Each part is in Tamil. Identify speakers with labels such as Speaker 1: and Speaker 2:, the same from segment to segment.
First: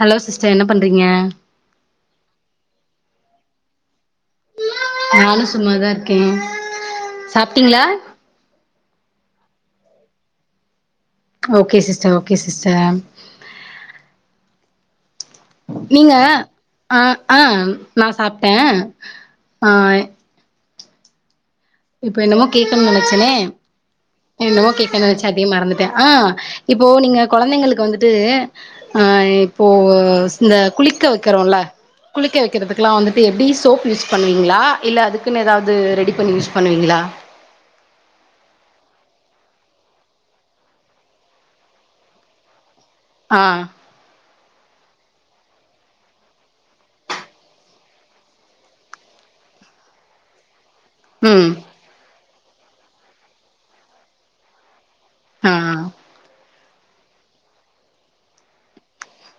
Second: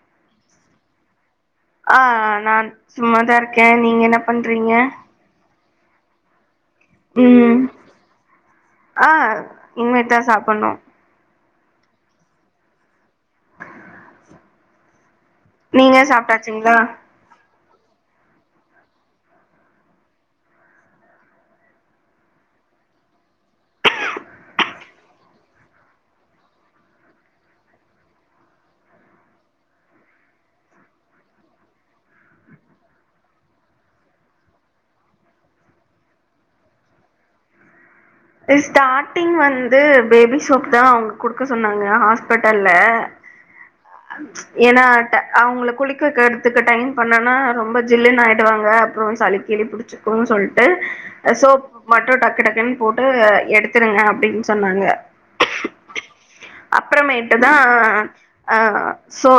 Speaker 1: ஹலோ சிஸ்டர் என்ன பண்றீங்க
Speaker 2: அ நான் சும்மாதான் இருக்கேன் நீங்க என்ன பண்றீங்க
Speaker 1: நானும் சும்மாதான் இருக்கேன்
Speaker 2: ம் அ இனிமே தான் சாப்டணும்
Speaker 1: ஓகே சிஸ்டர் ஓகே சிஸ்டர் நீங்க அ அ நா சாப்ட்டே அ இப்ப என்னமோ கேட்கணுனு நெனைச்சேனே என்னமோ கேக்க நெனைச்ச அப்டியே மறந்துட்டே அ இப்போ நீங்க கொழந்தைங்களுக்கு வந்துட்டு அ இப்போ இந்த குளிக்க வெக்கறோல குளிக்க வைக்கிறதுக்கலா வந்துட்டு எப்டி சோப் யூஸ் பண்ணுவீங்களா இல்ல அதுக்குனு ஏதாவது ரெடி பண்ணி யூஸ் பண்ணுவீங்களா
Speaker 2: ஸ்டார்டிங் வந்து பேபி சோப்தா அவங்க குடுக்க சொன்னாங்க ஹாஸ்பிட்டல்ல
Speaker 1: அ
Speaker 2: அ ஏனா அவங்கள குளிக்க வைக்கறத்துக்கு டைம் பண்ணனா ரொம்ப ஜில்லுனு ஆயிடுவாங்க அப்புற சளி கிளி புடிச்சு க்குனு சொல்லிட்டு
Speaker 1: ம்
Speaker 2: சோப் மட்டு டக்கு டக்குன்னு போட்டு எடுத்துடுங்க அப்டின்னு சொன்னாங்க
Speaker 1: அ
Speaker 2: அப்பறமேட்டு தான் அ சோ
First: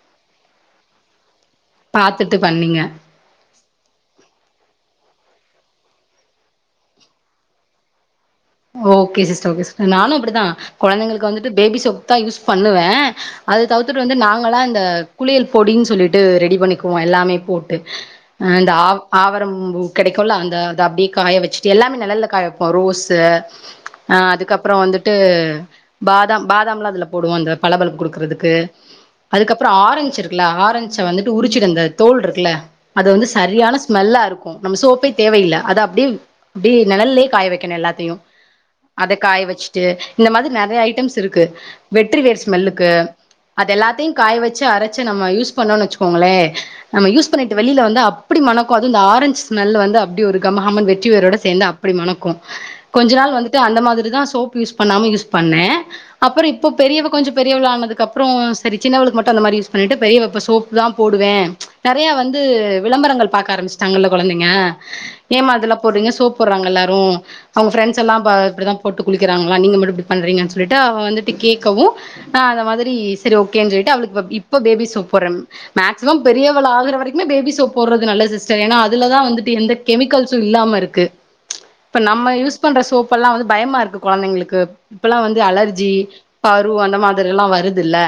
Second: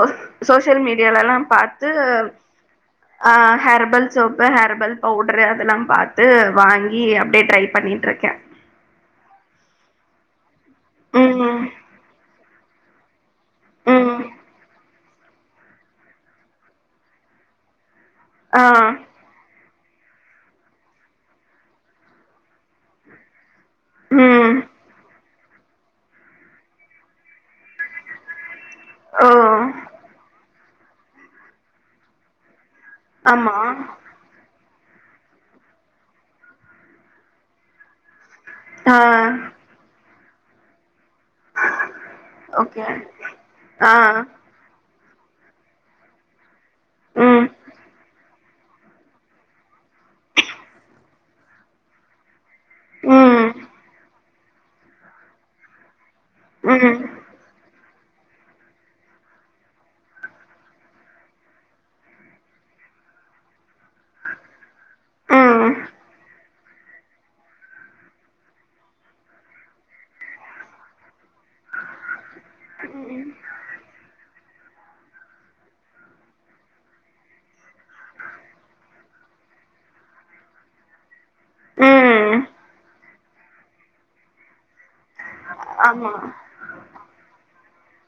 Speaker 2: சோசியல் மீடியால எல்லா பா த்து
Speaker 1: பாத்துட்டு பண்ணீங்க
Speaker 2: அ ஹெர்பல் சோப்பு ஹெர்பல் பவுடரு அதெல்லா பாத்து வாங்கி அப்டியே ட்ரை பண்ணிட்டிருக்கே
Speaker 1: ஓகே சிஸ்டர் ஒகே சிஸ்டர் நானு அப்டிதா கொழந்தைங்களுக் வந்துட்டு
Speaker 2: ம்
Speaker 1: பேபி சோப் தா யூஸ் பண்ணுவே அத தவித்துட்டு வந்து
Speaker 2: ம்
Speaker 1: நாங்கல்லா இந்த குளியல் பொடின்னு சொல்லிட்டு ரெடி பண்ணிக்குவோ எல்லாமே போட்டு அ
Speaker 2: ஆ
Speaker 1: இந்த ஆவரம் பூ கிடைக்குல அந்த அத அப்டியே காய வச்சுட்டு எல்லாமே நிழல்ல காய வைப்போ ரோஸு அ
Speaker 2: ம்
Speaker 1: அதுக்கப்புறோ வந்துட்டு பாதாம் பாதாம்லாம் அதுல போடுவோ அந்த பளபளப் குடுக்கறதுக்கு
Speaker 2: ஓ
Speaker 1: அதுக்கப்புறோ ஆரஞ்சு இருக்குல ஆரஞ்ச வந்துட்டு உரிச்சுட்டு இந்த தோல் இருக்குல அது வந்து
Speaker 2: ஆமா
Speaker 1: சரியான ஸ்மெல்லா இருக்கு ம் நம்ம சோப்பே தேவையில்ல அத அப்டியே அப்டி நிழல்லயே காய வைக்கணு எல்லாத்தையு
Speaker 2: ஆ
Speaker 1: அத காய வச்சுட்டு இந்த மாரி நெறைய ஐட்டம்ஸ் இருக் கு வெற்றி வேர்
Speaker 2: ஓகே
Speaker 1: ஸ்மெல்லுக்கு அது
Speaker 2: ஆ
Speaker 1: எல்லாத்தையு காய வச் சு அரைச்சு நம்ம யூஸ் பண்ணோனு வச்சுக்கோங்களே நம்ம யூஸ்
Speaker 2: ம்
Speaker 1: பண்ணிட்டு வெளில வந்தா அப்டி மணக்கு அது இந்த ஆரஞ்ச் ஸ்மல் வந்து அப்டி ஒரு கமகமனு வெட்டி வேரோட சேந்நா அப்டி மணக்கு கொஞ்ச நாள்
Speaker 2: ம்
Speaker 1: வந்துட்டு அந்த மாதிரிதா சோப் யூஸ் பண்ணாம யூஸ் பண்ணே அப்புறோ இப்போ
Speaker 2: ம்
Speaker 1: பெரியவ கொஞ்ச பெரியவளானதுக்கப்றோ சரி சின்னவளுக்கு மட்டு அந்த மாரி யூஸ் பண்ணிட்டு பெரியவ இப்ப சோப்பு தா போடுவே நெறைய வந்து விளம்பரங்கள் பாக்க ஆரம்பிச் சுட்டாங்கல கொழந்தைங்க ஏம்மா
Speaker 2: ம்
Speaker 1: அதெல்லா போடுறீங்க சோப்பு போடுறாங்கல்லாரு அவங்க ஃப்ரெண்டஸ் எல்லா இப்படித்தா போட்டு குளிக்கிறாங்களா நீங்க மட்டு இப்டி பண்றீங்கன்னு சொல்லிட்டு அவ வந்துட்டு கேட்கவு நா அந்த மாதிரி சரி ஓகேன்னு சொல்ட்டு அவளுக்கு இப்ப பேபி சோப்‌ போடறே மேக்சிமம் பெரியவள் ஆகற வரைக்குமே பேபி சோப் போடுறது நல்லது சிஸ்டர் ஏனா அதுலதா வந்துட்டு எந்த கெமிக்கல்ஸூ இல்லாம இருக்கு இப்ப நம்ம
Speaker 2: ம்
Speaker 1: யூஸ் பண்ற சோப் எல்லா வந்து பய மாயிருக்கு கொழந்தைங்களுக்கு இப்பல்லா வந்து அலர்ஜி
Speaker 2: ஆமா
Speaker 1: பரு அந்த மாதிரி எல்லா வருதில்ல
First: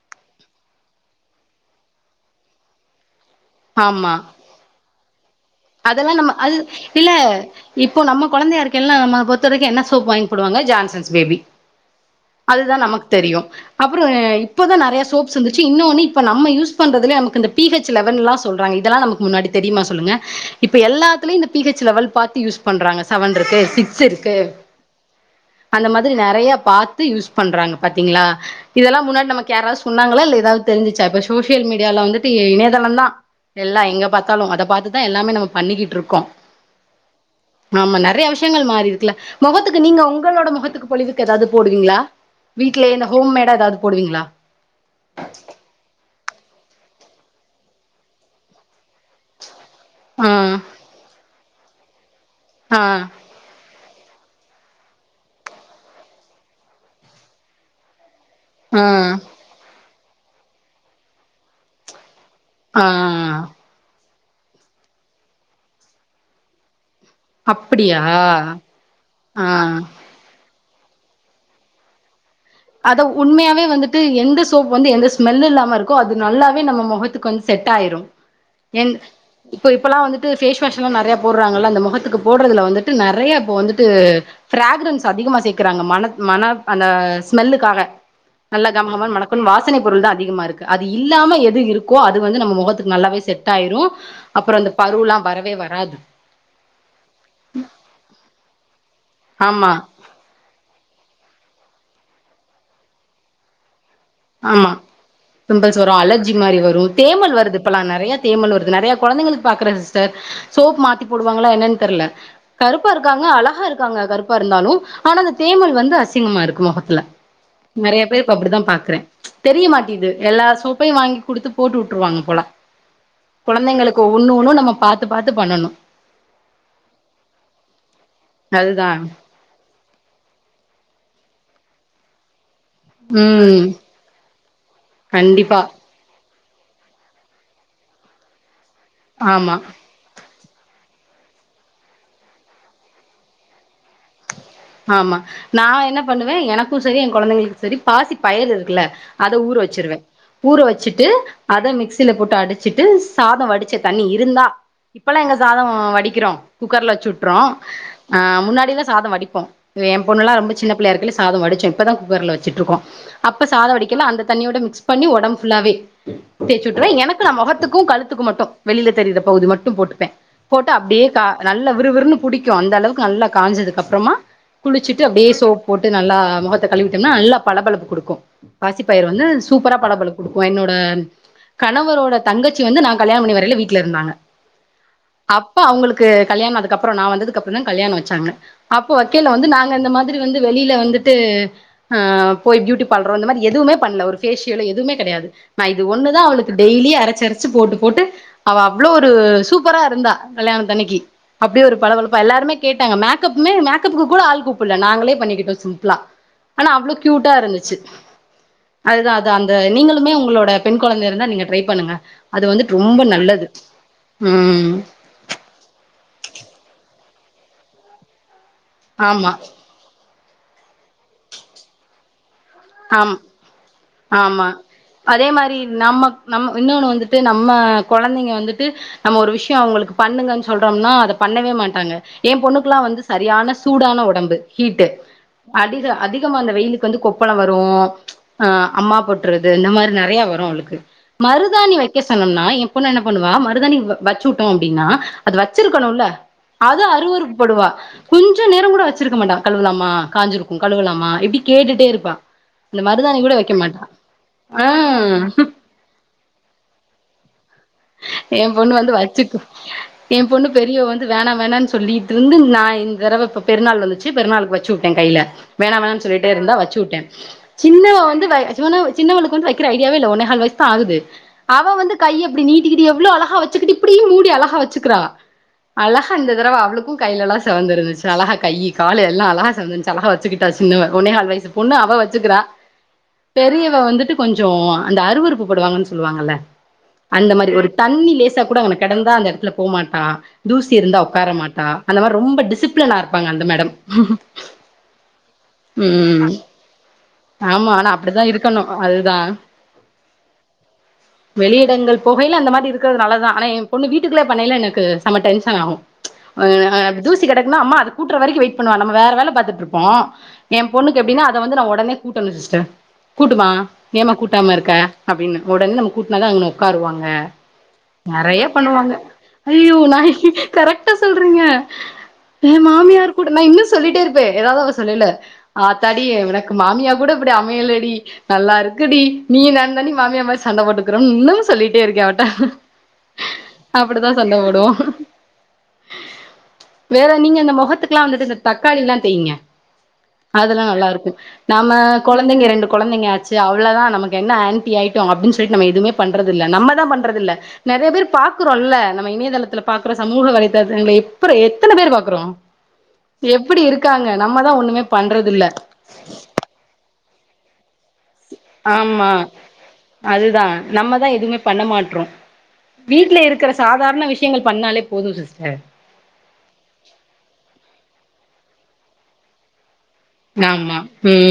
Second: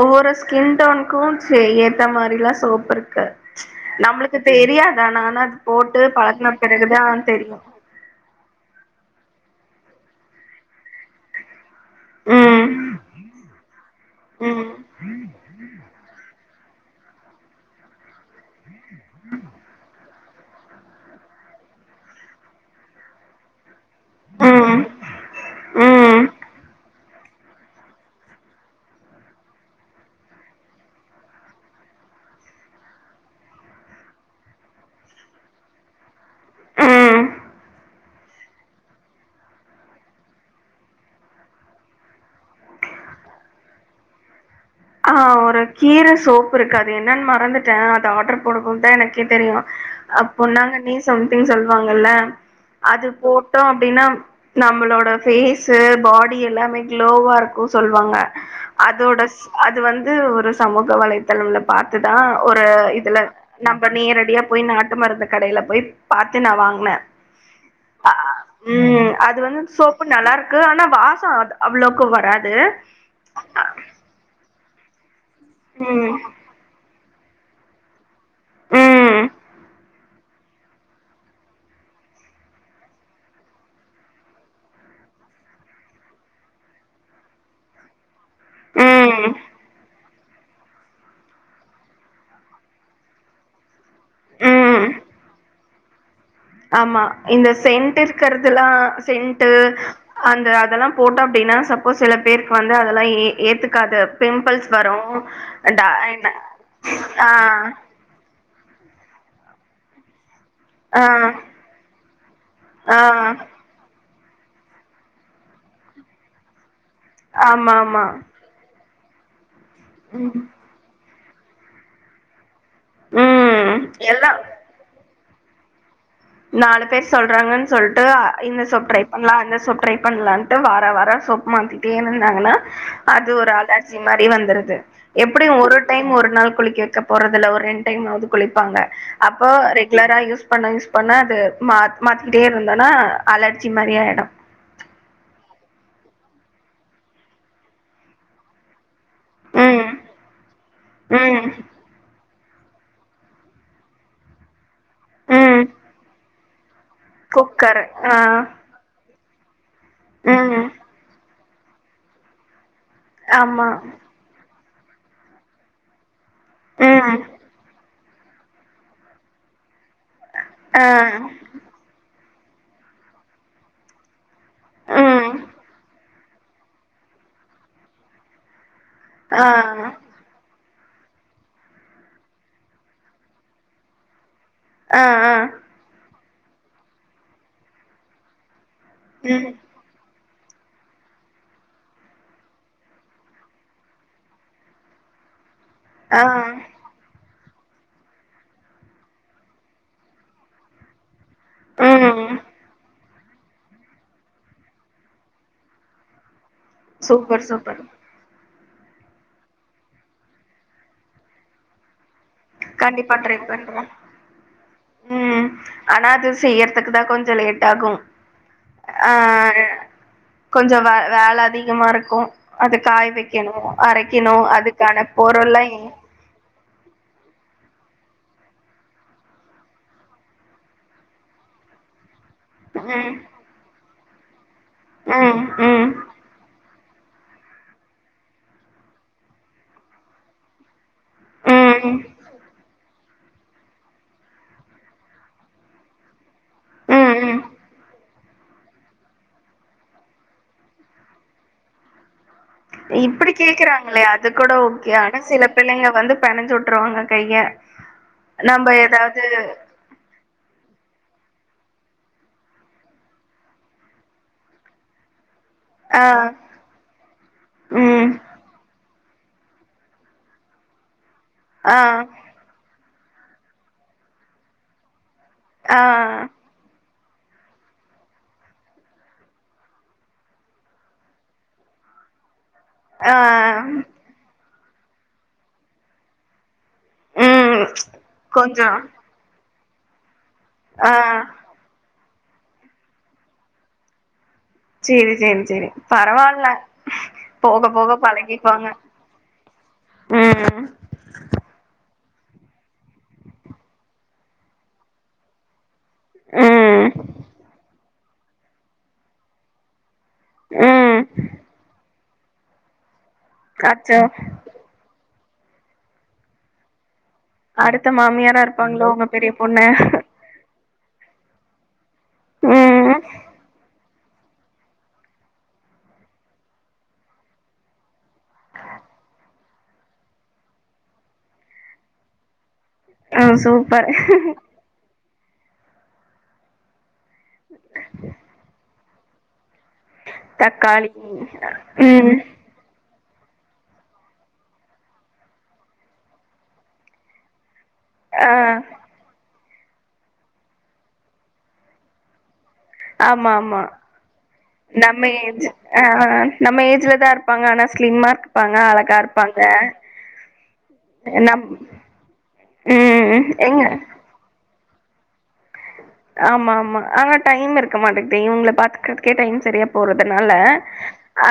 Speaker 2: ஒவ்வொரு ஸ்கின் டோனுக்கு செ ஏத்த மாரி தா சோப்பு இருக்கு
Speaker 1: ஆமா
Speaker 2: நம்ளுக்கு தெரியாது ஆனா அது போட்டு
Speaker 1: அதெல்லா நம்ம
Speaker 2: பழக்குன
Speaker 1: அது
Speaker 2: பிறகுதா
Speaker 1: இல்ல
Speaker 2: தெரியு
Speaker 1: இப்போ நம்ம கொழந்தையா இருக்கேல நம்ம பொறுத்த வரைக்கு என்ன சோப் வாங்கி போடுவாங்க ஜான்சன்ஸ் பேபி
Speaker 2: ம்
Speaker 1: அதுதா நமக் தெரியு அப்புறோ
Speaker 2: ம்
Speaker 1: இப்பதா நெறைய சோப் வந்துச்சு இன்னொன்னு இப்ப நம்ம யூஸ் பண்றது நமக் பி ஹச் லெவன்ல்லா சொல்றாங்க இதெல்லா நமக் முன்னாடி தெரியுமா சொல்லுங்க இப்ப எல்லத்துலேயு இந்த பி ஹச் லெவல் பார்த்து யூஸ் பண்றாங்க செவன் இருக்கு சிக்ஸ் சிருக்கு
Speaker 2: ம்
Speaker 1: [inaudible] அந்த மாதிரி
Speaker 2: ம்
Speaker 1: நெறையா பாத்து யூஸ் பண்றாங்க பாத்தீங்ளா இதெல்லா முன்னாடி நமக்கு யாராது சொன்னாங்களா இல்ல எதாவது தெரிஞ்சிச்சா இப்ப சோஷியல் மீடியால வந்துட்டு இணையதளந்தா எல்லா எங்க பாத்தாலு அத பார்த்துதா எல்லாமே நம்ம பண்ணிக்கிட்ருக்கோ
Speaker 2: ம்
Speaker 1: ஆமா நெறையா விஷயங்கள் மாறி இருக்குல மொகத்துக்கு நீங்க உங்களோட முகத்துக்கு பொழிவுக்கு எதாவது போடுவிங்ளா வீட்லயே இந்த ஹோம்மேடா எதாவது போடுவீங்களா
Speaker 2: ஆ ஒரு கீர சோப்பு இருக்கு அது என்னன்னு மறந்துட்டே அது ஆர்டர் போடும் போது தா எனக்கே தெரியு
Speaker 1: ஆ
Speaker 2: அப் பொன்னாங்கண்ணி சம்திங் சொல்லுவாங்கல்ல
Speaker 1: ஆ
Speaker 2: அது போட் ட்டோ அப்டின்னா நம்மளோட ஃபேஸு பாடி எல்லாமே க்ளோவா இருக்கு சொல்வாங்க
Speaker 1: ஆ
Speaker 2: அதோட அது வந்து ஒரு சமூக வலைதளம்ல பாத்துதா ஒரு
Speaker 1: ஆ
Speaker 2: இதுல இன்னப் பண்ணி நேரடியா போய் நாட்டு மருந்து கடையில போய் பார்த்து நா வாங்னே
Speaker 1: அப்படியா
Speaker 2: ம் அது
Speaker 1: ஆ
Speaker 2: வந்து சோப்புட் நல்லாருக்கு ஆனா வாசோ அது அவ்ளோக்கு வராத்
Speaker 1: அத உண்மையாவே வந்துட்டு எந்த சோப் வந்து எந்த ஸ்மெல் இல்லாம இருக்கோ
Speaker 2: ம்
Speaker 1: அது நல்லாவே நம்ம முகத்துக்கு வந் செட் ஆயிரும் என்
Speaker 2: ம்
Speaker 1: இப்ப இப்பெல்லா வந்துட்டு பேஸ் வாஷ் எல்லா நெறையா போடுறாங்கல்ல அந்த மொகத்துக்கு போட்றதுல வந்துட்டு நெறையா இப்ப வந்துட்டு ப்ராகுரன்ஸ் அதிகமா சேக்குறாங்க மனத் மன அந்த ஸ்மெல்லுக்காக நல்ல கமகமன்
Speaker 2: ம்.
Speaker 1: மணக்கு வாசனை பொருள்தா அதிகமா இருக்கு அது இல்லாம எது இருக்கோ அது வந்து நம்ம முகத்துக்கு நல்லாவே செட் ஆயிரு அப்பறோ அந்த
Speaker 2: ம்.
Speaker 1: பருல்லா வரவே வராது
Speaker 2: ஆமா இந்த சென்டர் இருக்குறதுல்லா சென்ட்டு
Speaker 1: ஆமா
Speaker 2: அந்த அதல்லா போட்டோம் அப்டின்னா சப்போஸ் சில பேருக்கு வந்து அதெல்லா ஏ ஏத்துக்காது பிம்பிள்ஸ்
Speaker 1: ஆமா
Speaker 2: வரு
Speaker 1: பிம்பிள்ஸ்
Speaker 2: அண்ட் அ
Speaker 1: வரு
Speaker 2: என்ன
Speaker 1: அலர்ஜி மாரி வரு
Speaker 2: ஆ
Speaker 1: தேமல் வருது இப்பல்லா
Speaker 2: ஆ
Speaker 1: நெறைய தேமல் வருது நெறையா கொழந்தைங்களுக்கு பாக்குறே சிஸ்டர் சோப்
Speaker 2: ஆ.
Speaker 1: மாத்தி போடுவாங்களா என்னன்னு தெர்ல கருப்பா
Speaker 2: ஆ.
Speaker 1: இருக்காங்க அழகா இருக்காங்க கருப் பா இருந்தாலு ஆனா அந்த தேமல் வந்து அசிங்கமா இருக்கு மொகத்துல நெறையா
Speaker 2: ஆமாமா.
Speaker 1: பேர் இப்ப அப்புடித்தா பாக்குறே தெரிய மாட்டேகிது எல்லா சோப்பையு வாங்கி குடுத்து போட்டு விட்ருவாங்க போல
Speaker 2: ம்.
Speaker 1: கொழந்தைங்களுக்கு ஒண்ணு
Speaker 2: எல்லாம்
Speaker 1: ஒண்ணும் நம்ம பாத்து பாத்து பண்ணனு
Speaker 2: நாலு பேர் சொல்றாங்கன் சொல்ட்டு ஆ இந்த சோப்
Speaker 1: அதுதா
Speaker 2: ட்ரை பண்லா அந்த சோப் ட்ரை பண்ணலான்ட்டு வார வாரோ சோப் மாத்திட்டே இருந்தாங்கன்னா அது ஒரு
Speaker 1: ம்
Speaker 2: அலர்ஜி மாரி வந்துருது எப்புடியு
Speaker 1: கண்டிப்பா
Speaker 2: ஒருட் டைம் ஒரு நாள் குளிக்க வெக்க போறது இல்ல ஒரு ரெண்டு டைம்மாவது குளிப்பாங்க அப்போ
Speaker 1: ஆமா
Speaker 2: ரெ ரெகுலரா யூஸ் பண்ண யூஸ் பண்ண அது மா மாற்றிக்கிட்டே இருந்தோன்னா அலர்ஜி மாரி ஆயிடு
Speaker 1: ஆமா நா என்ன பண்ணுவே எனக்கு செரி ஏ கொழந்தைங்களுக்கு செரி பாசிப் பயிறு இருக்குல்ல அத ஊற
Speaker 2: ம்
Speaker 1: வச்சுருவே ஊற வச்சுட்டு
Speaker 2: ம்
Speaker 1: அத மிக்சியில போட்டு அடிச் சிட்டு சாதோ வடிச்ச தண்ணி இருந்தா இப்பல்லா எங்க
Speaker 2: ம்
Speaker 1: சாதம் வடிக்கிறோம் குக்கர்ல வச்சு விட்டுர்றோம்
Speaker 2: குக்கர் ஆ
Speaker 1: அ முன்னாடி எல்லா சாதம் வடிப்போம் ஏ பொண்ணுல்லா ரொம்ப
Speaker 2: ம்
Speaker 1: சின்ன புள்ளையா இருக்கையில சாதம் வடிச்சே இப்பதா குக்கர்ல வச்சிட்ருக்கோ அப்ப
Speaker 2: ஆமா
Speaker 1: சாதோ வடிக்கேல அந்த தண்ணியோட மிக்ஸ் பண்ணி ஒடம்பு ஃபுல்லாவே தேய்ச்சு விட்ருவே
Speaker 2: ம்
Speaker 1: எனக்கு நா மொகத்துக்கு கழுத்துக்கும் மட்டு வெளியில தெரியிற பகுதி மட்டும் போட்டுப்பே போட்டா
Speaker 2: ஆ
Speaker 1: அப்டியே கா நல்லா விறுவிறுன்னு புடிக்கும் அந்த அளவுக்கு நல்லா காஞ்சதுக்கு அப்றமா குளிச்சுட்டு அப்டியே
Speaker 2: ம்
Speaker 1: சோப் போட்டு நல்லா முகத்த கழுவிட்டம்னா நல்லா பளபளப்பு குடுக்கு பாசிப்பயறு வந்து
Speaker 2: ஆ
Speaker 1: சூப்பரா பளபளக்கு குடுக்கு என்னோட கணவரோட தங்கச்சி வந்து நா கல்யாணம் பண்ணி வரையில வீட்ல இருந்தாங்க
Speaker 2: ஆ ஆ
Speaker 1: அப்ப அவுங்களுக்கு கல்யாணோ ஆனதுக்கப்பறோ நா வந்ததுக்கப்பறோ தா கல்யாணோ வச்சாங்க அப்ப வ க்கேல வந்து
Speaker 2: ம்
Speaker 1: நாங்க இந்த மாதிரி வந்து வெளில வந்துட்டு ஆ போயி ப்யூட்டி பார்லரோ இந்த மாரி எதுமே பண்ணல ஒரு பேஷியலோ எதுமே கெடையாது நா இது ஒண்ணுதா
Speaker 2: ஆ
Speaker 1: அவளுக்கு டெய்லி அரச்சரச் ச்சு போட்டு போட்டு அவ அவ்ளோ ஒரு சூப்பரா இருந்தா கல்யாண தன்னக்கி அப்டி ஒரு பலபலப்பா
Speaker 2: ம்
Speaker 1: எல்லாருமே கேட்டாங்க மேக்கப்மே மேக் கப்க்கு கூட ஆள் கூப்பல்ல நாங்களே பண்ணிக்கிட்டோ சிம்பிளா ஆனா அவ்ளோ கியூட்டா
Speaker 2: சூப்பர்
Speaker 1: இருந்துச்சு
Speaker 2: சூப்பர்
Speaker 1: அதுதா அதா அந்த நீங்களுமே உங்களோட பெண் கொழந்த இருந்தா நீங்க ட்ரை பண்ணுங்க அது வந்துட்டு ரொம்ப
Speaker 2: கண்டிப்பா ட்ரை
Speaker 1: நல்லது
Speaker 2: பண்றே
Speaker 1: ம்
Speaker 2: ம் ஆனா அது செய்யறதுக்கு தா கொஞ்சோ லேட் ஆகும் ஆ
Speaker 1: ஆமா
Speaker 2: கொஞ்சோ வே வேல அதிகமா இருக்கு அது காய
Speaker 1: ஆம்
Speaker 2: வைக்கணு அரைக்கணு
Speaker 1: ஆமா
Speaker 2: அதுக்கான
Speaker 1: அதே மாரி
Speaker 2: பொருள்லா இங்
Speaker 1: நம்ம நம்ம இன்னோன்னு வந்துட்டு நம்ம கொழந்தைங்க வந்துட்டு நம்ம ஒரு விஷ்யோ அவுங்களுக்கு பண்ணுங்கன் சொல்றோம்னா அத பண்ணவே மாட்டாங்க எ பொண்ணுக்குல்லா வந்து
Speaker 2: ம்
Speaker 1: சரியான சூடான உடம்பு ஹீட்டு
Speaker 2: ம்
Speaker 1: அதிக
Speaker 2: ம்
Speaker 1: அதிகமா அந்த வெயிலுக்கு வந்து கொப் கொப்பழொ வரு ஆ அம்மா போட்டுறது இந்த மாரி நெறைய வரு அவளுக்கு மறுதாணி
Speaker 2: ம்
Speaker 1: வைக்க சொன்னம்னா எ பொண்னு என்ன பண்ணுவா மறுதாணி வச்சு வுட்டோ அப்டினா அது வச்சுருக்கணுல்ல அது
Speaker 2: ம் ம்
Speaker 1: அறுவறுப்புப்படுவா கொஞ்ச நேரங் கூட வச்சுருக்க மாட்டா கழுவலாமா காஞ்சுருக்கு கழுவலாமா இப்டி கேட்டுட்டே இருப்பா இந்த மருதாணி
Speaker 2: இப்பிடி
Speaker 1: கூட வைக்க மாட்டா
Speaker 2: கேக்குறாங்களே அது கூட
Speaker 1: ஆ
Speaker 2: ஓகே ஆனா சில பிள்ளைங்க வந்து பெனஞ்சு வுட்ருவாங்க கைய
Speaker 1: எ பொண்ணு
Speaker 2: நம்ம
Speaker 1: வந்து
Speaker 2: ஏதாவது
Speaker 1: வச்சுக்கு எ பொண்ணு பெரியவ வந்து வேணா வேணான்னு சொல்லிட்ருந்து நா இந்த தடவ இப்ப பெருநாள் வந்துச்சு பெருநாளுக்கு வச்சு வுட்டே கைல வேணா
Speaker 2: ஆ
Speaker 1: வேணானு சொல்லிட்டே இருந்தா வச்சு வுட்டே சின்னவ
Speaker 2: ம்
Speaker 1: வந்து வ ஜுனவ் சின்னவளுக்கு வந்து வைக்கிற ஐடியாவே இல்ல ஒன்னேஹால் வயஸ்தா ஆகுது அவ
Speaker 2: ஆ
Speaker 1: வந்து கை இப்டி நீட் டிகிட்டு எவ்ளோ அழகா வச்சுக்கிட்டு இப்டி மூடி அழகா வச்சுக்கிறா
Speaker 2: ஆ
Speaker 1: அழகா இந்த தடவ அவளுக்கு கைலேல்லா செவந்திருந்துச்சு அழகா கையி காலு எல்லா அழகா செவந்திருந்துச்சு அழகா வச்சுகிட்டா சின்னவ ஒன்னேஹாலு வயசு பொண்ணு அவ வச்சுக்கிறா
Speaker 2: ஆ
Speaker 1: பெரியவ வந்துட்டு கொஞ்சோ அந்த அருவறுப்பு படுவாங்கன் சொல்லுவாங்கல்ல அந்த மாரி
Speaker 2: ம்
Speaker 1: ஒரு தண்ணி லேசா கூட
Speaker 2: கொஞ்சோ
Speaker 1: அங்ன கெடந்தா அந்த எடத்துல போமாட்டா தூசி
Speaker 2: ஆ
Speaker 1: இருந்தா உக்கார மாட்டா அந்த மாரி ரொம்ப டிசிப்ளினா இருப்பாங்க அந்த மேடம்
Speaker 2: சேரி சேரி சேரி
Speaker 1: ம்
Speaker 2: பரவால்ல போக போக பழகிப்பாங்க
Speaker 1: தா வெளியிடங்கள் போகையில அந்த மாரி இருக்குறது நல்லதுதா ஆனா எ பொண்ணு வீட்டுக்குள்ளயே பண்ணையில எனக்கு செம டென்ஷன் ஆகு அ அ
Speaker 2: ம்
Speaker 1: தூசி கெடக்குனா அம்மா அத கூட்ற வரைக்கு வெயிட் பண்ணுவா நம்ம வேற வேல பாத்துட்ருப்போ எ பொண்ணுக்கு
Speaker 2: ம்
Speaker 1: எப்டினா அத வந்து நா ஒடனே கூட்டணு சிஸ்டர் கூட்டுமா
Speaker 2: அச்சோ
Speaker 1: ஏமா கூட்டாம இருக்க அப்டினு ஒடனே நம்ம கூட்னா தா அங்க உக்காருவாங்க
Speaker 2: அடுத்த மாமியாரா
Speaker 1: நெறைய
Speaker 2: இருப்பாங்களோ
Speaker 1: பண்ணுவாங்க
Speaker 2: உங்க பெரிய பொண்ணு
Speaker 1: ஐயயோ நாய் கரெக் டா சொல்றீங்க ஏ
Speaker 2: ம்
Speaker 1: மாமியார் கூட நா இன்னு சொல்லிட்டே இருப்பே ஏதாவது அவ சொல்லேல ஆத்தாடி எனக்கு மாமியா கூட இப்டி அமையலடி நல்லாருக்கு டி நீ நானு தாண்டி மாமியா மாரி சண்ட போட்டுக்குறோம்னு இன்னமு சொல்லிட்டே இருக்கே அவட்ட
Speaker 2: ம் சூப்பர்
Speaker 1: அப்புடிதா சண்ட போடுவோ வேற நீங்க இந்த மொகத்துக்குல்லா வந்துட்டு இந்த தக்காளிலா தேய்ங்க அதல்லா
Speaker 2: தக்காளி
Speaker 1: நல்லாருக்கு நாம
Speaker 2: ம்
Speaker 1: கொழந்தைங்க ரெண்டு கொழந்தைங்க ஆ சி அவ்ளதா நமக்கு என்ன ஆன்ட்டி ஆயிட்டோம் அப்டின் சொல்லிட் நம்ம எதுவு பண்றது இல்வ நம்ம தா பண்றதில்ல நெறைய பேரு
Speaker 2: ஆ
Speaker 1: பாக்குறோல்ல நம்ம இணையதளத்துல பாக்குறோ சமூக வலைதளதூங்கள எப்பற எத்தன பேரு பாக்குறோ
Speaker 2: ஆமா
Speaker 1: எப்புடி
Speaker 2: ஆமா
Speaker 1: இருக்காங்க நம்மதா ஒன்னுமே
Speaker 2: நம்ம
Speaker 1: பண்றதில்ல
Speaker 2: ஏஜ் ஆ ஆ ஆ நம்ம ஏஜ்ல தா இருப்பாங்க ஆனா ஸ்லிம்மா இருப்பாங்க அழகா
Speaker 1: ஆமா
Speaker 2: இருப்பாங்க
Speaker 1: அதுதா நம்மதா எதுவுமே
Speaker 2: நம்
Speaker 1: பண்ண மாட்டறோம் வீட்ல
Speaker 2: ம்
Speaker 1: இருக்கற
Speaker 2: எங்க
Speaker 1: சாதாரண விஷயங்கள் பண்ணாலே போதும் சிஸ்டர்
Speaker 2: ஆமா ஆமா ஆனா டைம் இருக்க மாட்டுக்குதே இவுங்கள பாத்துக்கறதுக்கே டைம் சரியா போறதுனால
Speaker 1: ஆமா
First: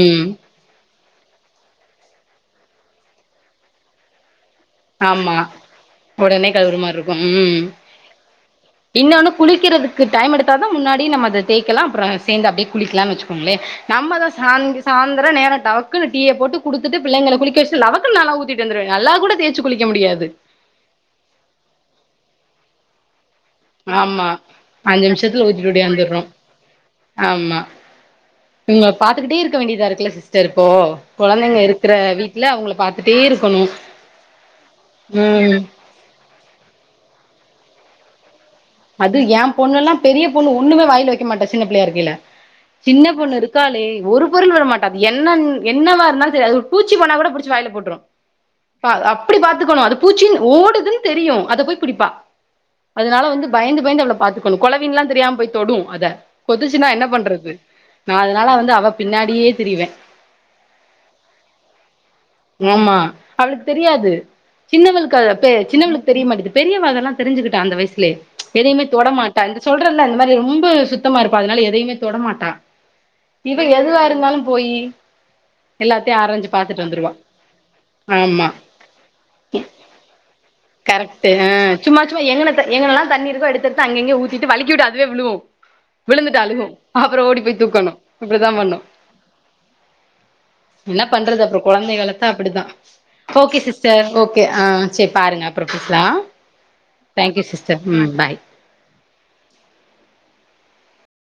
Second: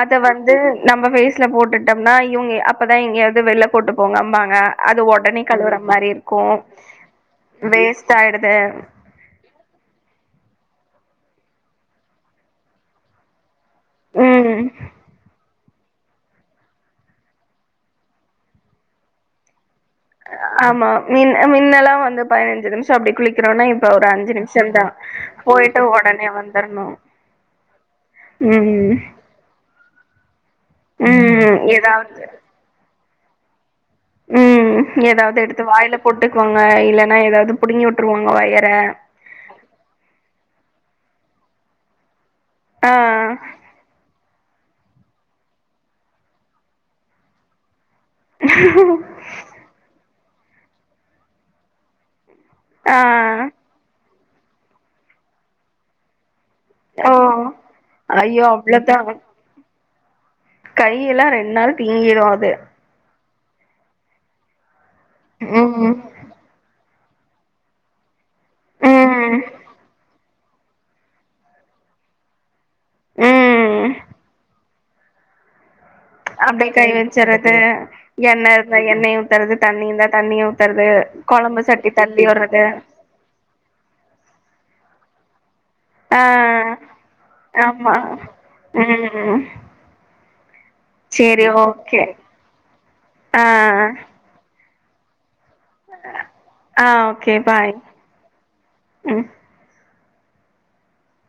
Speaker 2: அத வந்து நம்ம ஃபேஸ்ல போட்டுட்டோம்னா இவுங்க அப்பதா எங்கேயாது வெளில கூட்டு போங்கம்பாங்க அது
Speaker 1: ஆமா
Speaker 2: ஒடனே கழுவுற மாரி இருக்கு
Speaker 1: உடனே கழுவுற மாரி இருக்கு ம்
Speaker 2: வேஸ்ட் ஆயிடுது
Speaker 1: இன்னொன்னு குளிக்கிறதுக்கு டைம் எடுத்தாதா முன்னாடி நம்ம அத தேய்கலா அப்றோ சேந்து அப்டியே குளிக்கலாம்னு வெச்சிக்கோங்களே நம்மதா
Speaker 2: ம்
Speaker 1: சாங்கி சாந்துர நேர டவக் க்குனு டீ போட்டு குடுத்துட்டு பிள்ளைங்கள குளிக்க வெஷ்டு லபகுன்னு நால்லா ஊத்திட்டு வந்துருவே நல்லா கூட தேசச்சி குளிக்க முடியாது
Speaker 2: ஆமா மின் மின்னெல்லா வந்து பதினஞ்சு நிமிஷோ அப்டி குளிக் க்கிறோனா இப்ப ஒரு
Speaker 1: ஆமா
Speaker 2: அஞ்சு நிமிஷோ தா
Speaker 1: அஞ்சு நிமிஷத்துல ஊத்திட்டு
Speaker 2: போயிட்டு
Speaker 1: ஓடி வந்துர்றோ
Speaker 2: ஒடனே வந்துரனு
Speaker 1: இவிங்கள பாத்துக்கிட்டே இருக்க வேண்டியதா இருக்குல்ல சிஸ் டர் இப்போ
Speaker 2: ம்
Speaker 1: கொழந்தைங்க இருக்கற
Speaker 2: ஏதாவது
Speaker 1: வீட்ல அவுங்கள பாத்துட்டே இருக்கணும்
Speaker 2: ம் ஏதாது எடுத்து வாயில போட்டுக்குவாங்க இல்லன்னா ஏதாது புடுங்கி உட்டுருவாங்க வயர
Speaker 1: அது என் பொண்ணுல்லா பெரிய பொண்ணு ஒன்னுமே வாயில வெக்க மாட்டா சின்ன பிள்ளையா இருக்கையில
Speaker 2: ஆ
Speaker 1: சின்ன பொண்ணு இருக்காலே ஒரு பொருள் விடமாட் டா அது என்னன் என்னவா இருந்தாலு செரி அது ஒரு பூச்சி போனா கூட புடிச்சி வாயில போட்டுரு பா அப் அப்டி பாத்துக்கணு அது பூச்சின் ஓடுதுன்னு தெரியு அத போய் புடிப்பா
Speaker 2: ஆ
Speaker 1: அதனால வந்து பயந்து பயந்து அவ்ள பாத்துக்கணும் குளவின்லாம் தெரியாம போய் தொடும் அத கொத்துச்சுன்னா என்ன
Speaker 2: ஓ
Speaker 1: பண்றது நா
Speaker 2: ஐயோ
Speaker 1: அதனால வந்து அவ
Speaker 2: அவ்ளோதா
Speaker 1: பின்னாடியே திரிவே
Speaker 2: கையெல்லா ரெண்டு நாளு வீங்கிடு அது
Speaker 1: ஆமா அவளுக்கு தெரியாது சின்னவளுக்கு அது பெ
Speaker 2: ம்
Speaker 1: சின்னவளுக்கு தெரியமாட்டேது பெரியவ அதெல்லா தெரிஞ்சிக்கிட்ட அந்த வயசுலயே எதையுமே தொட
Speaker 2: ம்
Speaker 1: மாட்டா இந்த சொல்றல்ல அந் அந்த மாரி ரொம்ப சுத்தமா இருப்பா அதனால எதையுமே தொடமாட்டா இவ
Speaker 2: ம்
Speaker 1: எதுவா இருந்தாலும் போயி எல்லாத்தையு ஆர
Speaker 2: அப்டியே கை வெச்சட்றது
Speaker 1: ஆமா
Speaker 2: எண்ணெ இருந்த எண்ணெய ஊத்தறது தண்ணி இருந்தா தண்ணியு
Speaker 1: கரெக்ட் ஆ சும்மா சும்மா எங்கன த எங்கனல்லா தண்ணி இருக்கோ எடுத்தெடுத்து அங்கங்கே ஊத்திட்டு வலிக்கிவுட்டு அதுவே உழுவு
Speaker 2: ஆ
Speaker 1: விழுந்துட்டு அழுகு அப்புறோ ஓடி போய் தூக்கணு
Speaker 2: ஆமா
Speaker 1: இப்டித்தா பண்ணு
Speaker 2: ம்
Speaker 1: என்ன பண்றது
Speaker 2: சேரி
Speaker 1: அப்றோ கொழந்தைய
Speaker 2: ஓகே
Speaker 1: வளத்தா அப்புடித்தா
Speaker 2: ஆ
Speaker 1: ஓகே சிஸ்டர் ஓகே ஆ செரி பாருங்க அப்றோ பேசலா
Speaker 2: ஆ okay
Speaker 1: thank you
Speaker 2: bye
Speaker 1: sister ம் பாய்
Speaker 2: ம்